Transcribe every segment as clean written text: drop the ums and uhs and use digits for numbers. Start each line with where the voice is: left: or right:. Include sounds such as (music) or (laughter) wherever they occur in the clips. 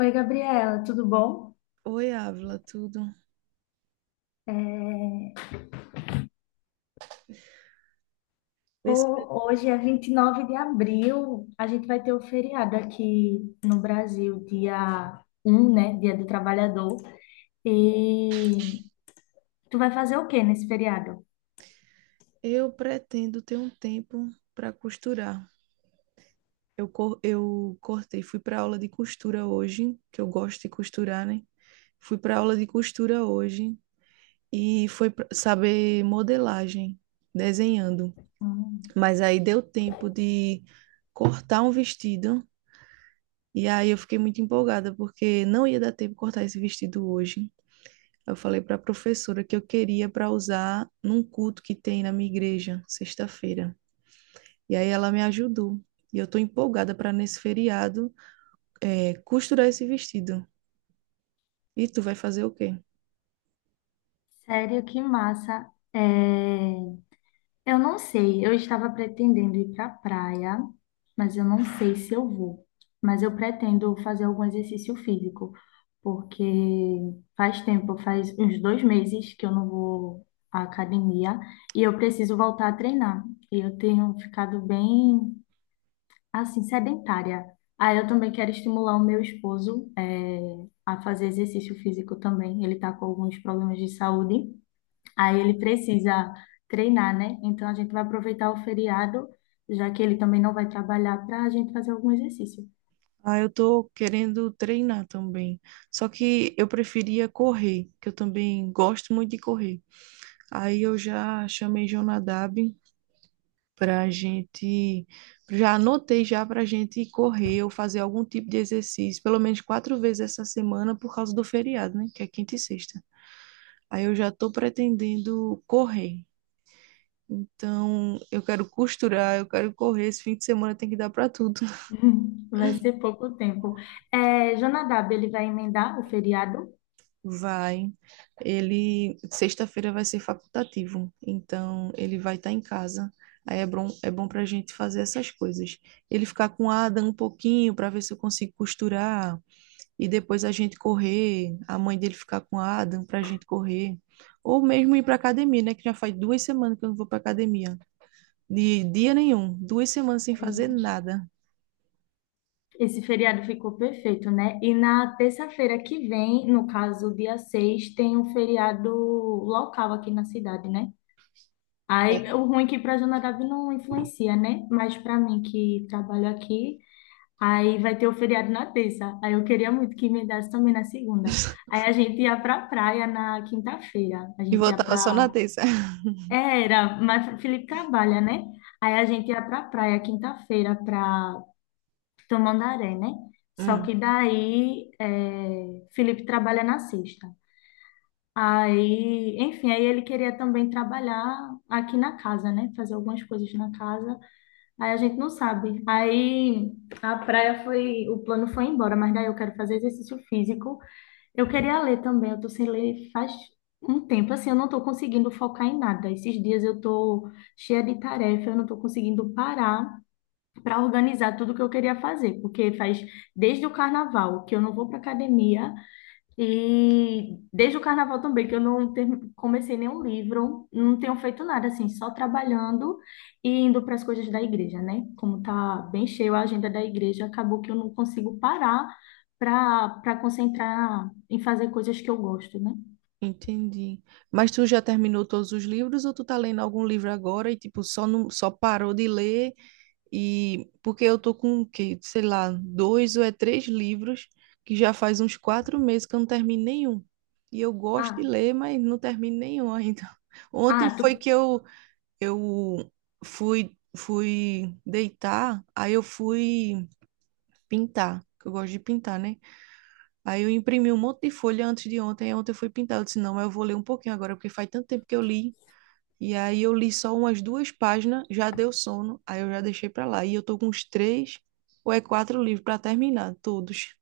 left: Oi, Gabriela, tudo bom?
right: Oi, Ávila, tudo?
left: É,
right: Esse-
left: Hoje é 29 de abril, a gente vai ter o feriado aqui no Brasil, dia 1, né? Dia do Trabalhador. E tu vai fazer o quê nesse feriado?
right: Eu pretendo ter um tempo para costurar. Eu cortei, fui para aula de costura hoje, que eu gosto de costurar, né? Fui para aula de costura hoje e foi pra saber modelagem, desenhando.
left: Hum,
right: Mas aí deu tempo de cortar um vestido e aí eu fiquei muito empolgada porque não ia dar tempo de cortar esse vestido hoje. Eu falei para a professora que eu queria para usar num culto que tem na minha igreja, sexta-feira. E aí ela me ajudou. E eu tô empolgada para nesse feriado costurar esse vestido. E tu vai fazer o quê?
left: sério, que massa. É, Eu não sei, eu estava pretendendo ir para a praia, mas eu não sei se eu vou. Mas eu pretendo fazer algum exercício físico, porque faz tempo, faz uns 2 meses que eu não vou à academia e eu preciso voltar a treinar. E eu tenho ficado bem, assim, sedentária. Aí eu também quero estimular o meu esposo, a fazer exercício físico também. Ele está com alguns problemas de saúde. Aí ele precisa treinar, né? Então a gente vai aproveitar o feriado, já que ele também não vai trabalhar, para a gente fazer algum exercício.
right: Ah, eu tô querendo treinar também. Só que eu preferia correr, que eu também gosto muito de correr. Aí eu já chamei Jonadab pra gente, já anotei já pra gente ir correr ou fazer algum tipo de exercício, pelo menos quatro vezes essa semana por causa do feriado, né? Que é quinta e sexta. Aí eu já tô pretendendo correr. Então, eu quero costurar, eu quero correr. Esse fim de semana tem que dar para tudo. (laughs)
left: (laughs) Vai ser pouco tempo. É, Jonadab, ele vai emendar o feriado.
right: Vai. Ele, sexta-feira vai ser facultativo, então ele vai estar em casa. Aí é bom para a gente fazer essas coisas. Ele ficar com a Ada um pouquinho para ver se eu consigo costurar e depois a gente correr. A mãe dele ficar com a Adam para a gente correr. Ou mesmo ir para academia, né? Que já faz duas semanas que eu não vou para academia. De dia nenhum, duas semanas sem fazer nada.
left: Esse feriado ficou perfeito, né? E na terça-feira que vem, no caso, dia 6, tem um feriado local aqui na cidade, né? Aí, o ruim é que para Jonadab não influencia, né? Mas para mim que trabalho aqui, aí vai ter o feriado na terça. Aí eu queria muito que me emendasse também na segunda.
right: (laughs)
left: Aí a gente ia pra praia na quinta-feira. A
right: E
left: gente ia
right: voltava só na
left: pra.
right: terça.
left: É, era, mas Felipe trabalha, né? Aí a gente ia pra praia quinta-feira pra Tamandaré, né? Só
right: Hum,
left: que daí é, Felipe trabalha na sexta. Aí, enfim, aí ele queria também trabalhar aqui na casa, né? Fazer algumas coisas na casa. Aí a gente não sabe. Aí a praia foi, o plano foi embora, mas daí eu quero fazer exercício físico. Eu queria ler também, eu tô sem ler faz um tempo, assim, eu não tô conseguindo focar em nada. Esses dias eu tô cheia de tarefa, eu não tô conseguindo parar para organizar tudo que eu queria fazer, porque faz desde o carnaval que eu não vou para academia. E desde o carnaval também, que eu não ter- comecei nenhum livro, não tenho feito nada, assim, só trabalhando e indo para as coisas da igreja, né? Como tá bem cheio a agenda da igreja, acabou que eu não consigo parar para concentrar em fazer coisas que eu gosto, né?
right: entendi. Mas tu já terminou todos os livros ou tu tá lendo algum livro agora e tipo só não, só parou de ler e porque eu tô com o quê? Sei lá, dois ou é três livros que já faz uns quatro meses que eu não termino nenhum. E eu gosto de
left: Ah,
right: ler, mas não termino nenhum ainda. (laughs) Ontem
left: ah,
right: foi
left: tu,
right: que eu eu fui deitar, aí eu fui pintar, que eu gosto de pintar, né? Aí eu imprimi um monte de folha antes de ontem. Aí ontem eu fui pintar. Eu disse, não, mas eu vou ler um pouquinho agora, porque faz tanto tempo que eu li. E aí eu li só umas duas páginas, já deu sono, aí eu já deixei pra lá. E eu tô com uns três ou é quatro livros pra terminar, todos.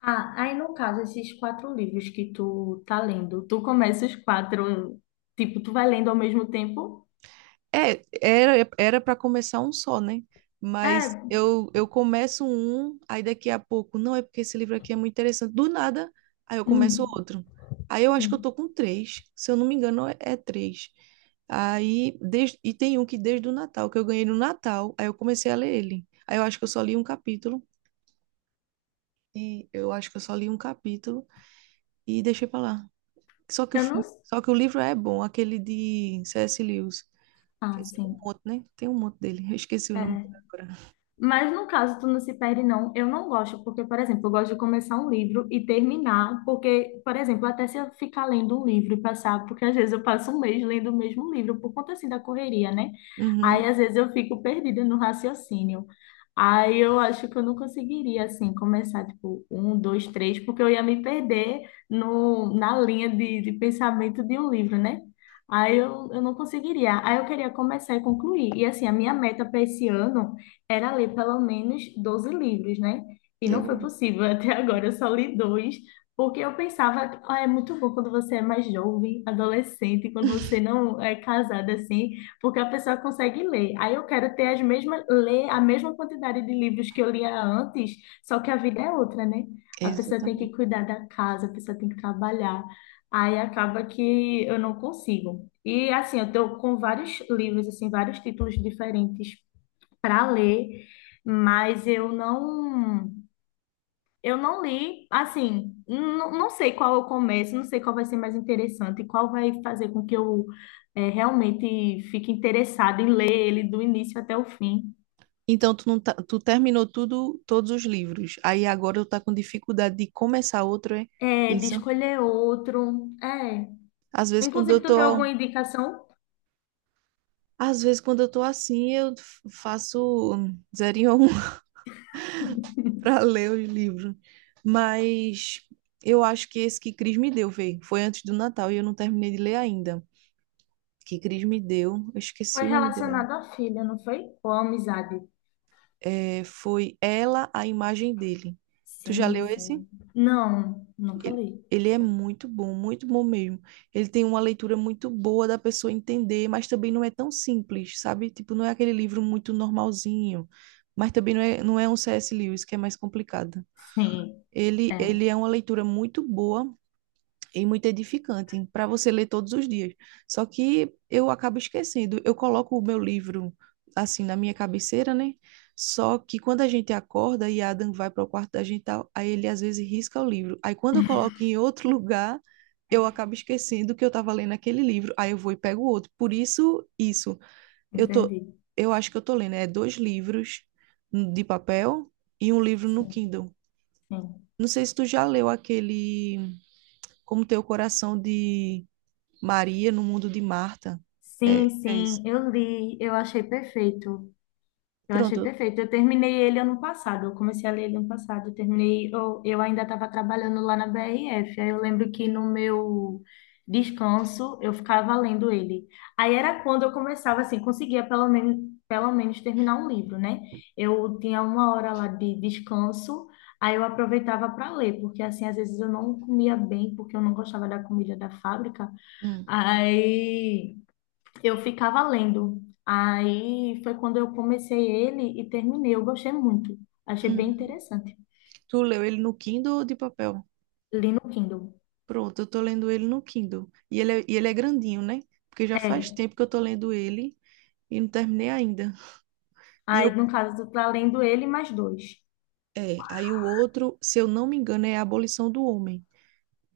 left: ah, aí no caso, esses quatro livros que tu tá lendo, tu começa os quatro, tipo, tu vai lendo ao mesmo tempo?
right: É, era para começar um só, né? Mas
left: É,
right: eu começo um, aí daqui a pouco, não é porque esse livro aqui é muito interessante. Do nada, aí eu começo
left: hum,
right: outro. Aí eu acho que eu
left: hum.
right: tô com três, se eu não me engano, é, é três. Aí desde, e tem um que desde o Natal, que eu ganhei no Natal, aí eu comecei a ler ele. Aí eu acho que eu só li um capítulo e eu acho que eu só li um capítulo e deixei pra lá.
left: Eu não.
right: Só que o livro é bom, aquele de C.S. Lewis. Quer
left: Ah,
right: dizer, um
left: sim.
right: monte, né? Tem um monte dele. Eu esqueci o nome dele agora.
left: Mas no caso, tu não se perde, não. Eu não gosto, porque, por exemplo, eu gosto de começar um livro e terminar, porque, por exemplo, até se eu ficar lendo um livro e passar, porque às vezes eu passo um mês lendo o mesmo livro, por conta assim da correria, né? Aí
right: Uhum,
left: às vezes eu fico perdida no raciocínio. Aí eu acho que eu não conseguiria, assim, começar, tipo, um, dois, três, porque eu ia me perder no, na linha de pensamento de um livro, né? Aí eu não conseguiria. Aí eu queria começar e concluir. E assim, a minha meta para esse ano era ler pelo menos 12 livros, né? E
right: deu.
left: não foi
right: Um.
left: possível (laughs) até agora, eu só li dois, porque eu pensava que ah, é muito bom quando você é mais jovem, adolescente, quando você não é casada assim, porque a pessoa consegue ler. Aí eu quero ter as mesmas, ler a mesma quantidade de livros que eu lia antes, só que a vida é outra, né? A pessoa tem que
right: Exatamente.
left: cuidar da casa, a pessoa tem que trabalhar. Aí acaba que eu não consigo. E assim, eu tô com vários livros, assim, vários títulos diferentes para ler, mas eu não li, assim, não, não sei qual eu começo, não sei qual vai ser mais interessante, qual vai fazer com que eu realmente fique interessada em ler ele do início até o fim.
right: Então, tu, não tá- tu terminou tudo, todos os livros. Aí agora eu tá com dificuldade de começar outro, é
left: É, de
right: isso?
left: escolher outro. É.
right: Às vezes quando eu
left: Inclusive, tu tem alguma
right: tô,
left: indicação?
right: às vezes quando eu tô assim, faço zerinho a um (laughs) para ler os livros. Mas eu acho que esse que Cris me deu, veio, foi antes do Natal e eu não terminei de ler ainda. Que Cris me deu, eu esqueci
left: Foi
right: o nome dele.
left: relacionado à filha, não foi? Ou à amizade?
right: É, foi Ela, a imagem dele. Tu já
left: Sim,
right: leu esse?
left: sim. Não, nunca
right: Ele,
left: li.
right: ele é muito bom mesmo. Ele tem uma leitura muito boa da pessoa entender, mas também não é tão simples, sabe? Tipo, não é aquele livro muito normalzinho, mas também não é um C.S. Lewis, que é mais complicado.
left: Sim, é,
right: Ele é uma leitura muito boa, e muito edificante para você ler todos os dias. Só que eu acabo esquecendo. Eu coloco o meu livro assim na minha cabeceira, né? Só que quando a gente acorda e Adam vai para o quarto da gente, tal, aí ele às vezes risca o livro. Aí quando eu coloco em outro (laughs) lugar, eu acabo esquecendo que eu estava lendo aquele livro. Aí eu vou e pego outro. Por isso, isso. Eu tô,
left: entendi.
right: eu acho que eu tô lendo, é dois livros de papel e um livro no
left: Sim,
right: Kindle.
left: sim.
right: Não sei se tu já leu aquele Como ter o Coração de Maria no mundo de Marta.
left: Sim,
right: É, é isso.
left: sim, eu li, eu achei perfeito. Eu achei
right: Pronto.
left: perfeito. Eu terminei ele ano passado, eu comecei a ler ele ano passado, eu terminei, eu ainda estava trabalhando lá na BRF. Aí eu lembro que no meu descanso eu ficava lendo ele. Aí era quando eu começava assim, conseguia pelo menos terminar um livro, né? Eu tinha uma hora lá de descanso, aí eu aproveitava para ler, porque assim, às vezes eu não comia bem, porque eu não gostava da comida da fábrica.
right: Hum.
left: Aí eu ficava lendo. Aí foi quando eu comecei ele e terminei. Eu gostei muito. Achei bem
right: Uhum.
left: interessante.
right: Tu leu ele no Kindle ou de papel?
left: Li no Kindle.
right: Pronto, eu tô lendo ele no Kindle. E ele é grandinho, né? Porque já faz
left: É.
right: tempo que eu tô lendo ele e não terminei ainda. E
left: Aí,
right: eu,
left: no caso, tu tá lendo ele mais dois.
right: é, aí o outro, se eu não me engano, é A Abolição do Homem,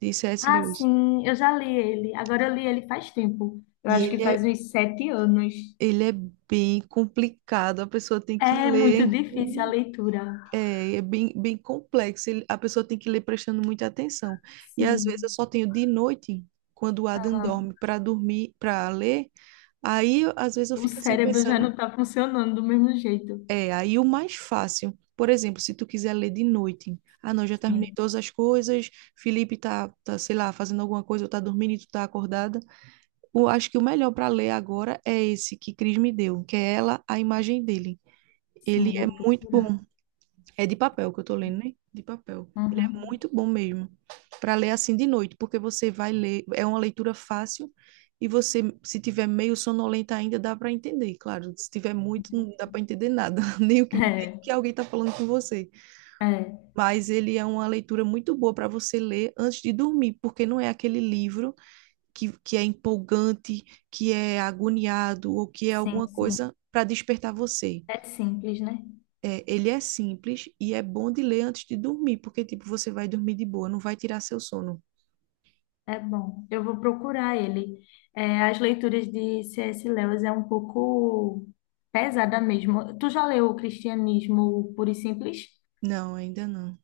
right: de C.S.
left: Ah,
right: Lewis.
left: sim, eu já li ele. Agora eu li ele faz tempo. Eu
right: E
left: acho que
right: ele
left: faz
right: é,
left: uns 7 anos.
right: ele é bem complicado, a pessoa tem que
left: É muito
right: ler.
left: difícil a leitura.
right: É, é bem, bem complexo. A pessoa tem que ler prestando muita atenção. E às vezes eu
left: Sim.
right: só tenho de noite, quando o Adam dorme, para dormir, para ler. Às vezes eu
left: O
right: fico assim
left: cérebro já
right: pensando,
left: não tá funcionando do mesmo jeito.
right: é, aí o mais fácil. Por exemplo, se tu quiser ler de noite, ah, não, já terminei
left: Sim,
right: todas as coisas, Felipe tá, sei lá, fazendo alguma coisa, ou tá dormindo e tu tá acordada. Eu acho que o melhor para ler agora é esse que Cris me deu, que é ela, a imagem dele.
left: sim,
right: Ele é
left: vou
right: muito
left: procurar.
right: bom. É de papel que eu tô lendo, né? De papel. Ele é
left: Uhum.
right: muito bom mesmo para ler assim de noite, porque você vai ler, é uma leitura fácil e você, se tiver meio sonolenta ainda, dá para entender, claro. Se tiver muito, não dá para entender nada, (laughs) nem o que, nem o que
left: É,
right: alguém tá falando com você.
left: é.
right: Mas ele é uma leitura muito boa para você ler antes de dormir, porque não é aquele livro que é empolgante, que é agoniado ou que é
left: Sim,
right: alguma
left: sim.
right: coisa para despertar você.
left: É simples, né?
right: É, ele é simples e é bom de ler antes de dormir, porque, tipo, você vai dormir de boa, não vai tirar seu sono.
left: É bom, eu vou procurar ele. É, as leituras de C.S. Lewis é um pouco pesada mesmo. Tu já leu o Cristianismo Puro e Simples?
right: Não, ainda não.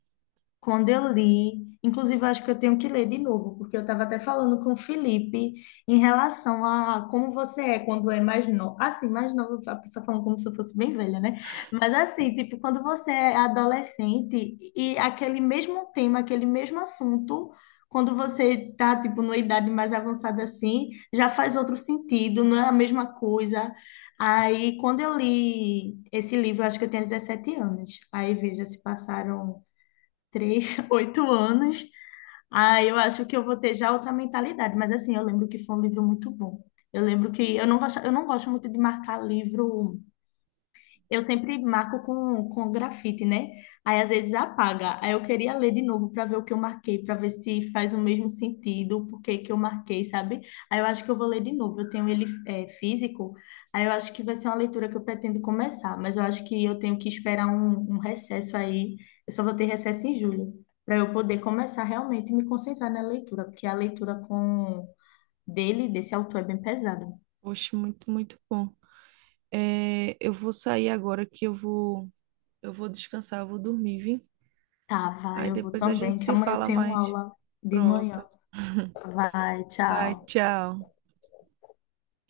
left: Quando eu li, inclusive eu acho que eu tenho que ler de novo, porque eu estava até falando com o Felipe em relação a como você é quando é mais novo. Assim, mais novo, a pessoa falando como se eu fosse bem velha, né? Mas assim, tipo, quando você é adolescente e aquele mesmo tema, aquele mesmo assunto, quando você tá, tipo, numa idade mais avançada assim, já faz outro sentido, não é a mesma coisa. Aí, quando eu li esse livro, eu acho que eu tinha 17 anos. Aí, veja, se passaram três, (laughs) 8 anos. Ah, eu acho que eu vou ter já outra mentalidade, mas assim, eu lembro que foi um livro muito bom. Eu lembro que eu não gosto muito de marcar livro. Eu sempre marco com grafite, né? Aí às vezes apaga. Aí eu queria ler de novo para ver o que eu marquei, para ver se faz o mesmo sentido, por que que eu marquei, sabe? Aí eu acho que eu vou ler de novo. Eu tenho ele físico, aí eu acho que vai ser uma leitura que eu pretendo começar, mas eu acho que eu tenho que esperar um recesso aí. Eu só vou ter recesso em julho, para eu poder começar realmente e me concentrar na leitura, porque a leitura com dele, desse autor, é bem pesada.
right: Poxa, muito, muito bom. É, eu vou descansar, eu vou dormir, viu?
left: Tá, vai,
right: Aí
left: eu vou
right: depois a gente
left: também, que
right: se
left: amanhã eu
right: fala
left: tenho
right: mais.
left: aula de manhã.
right: Pronto.
left: Vai,
right: Vai,
left: tchau.
right: tchau.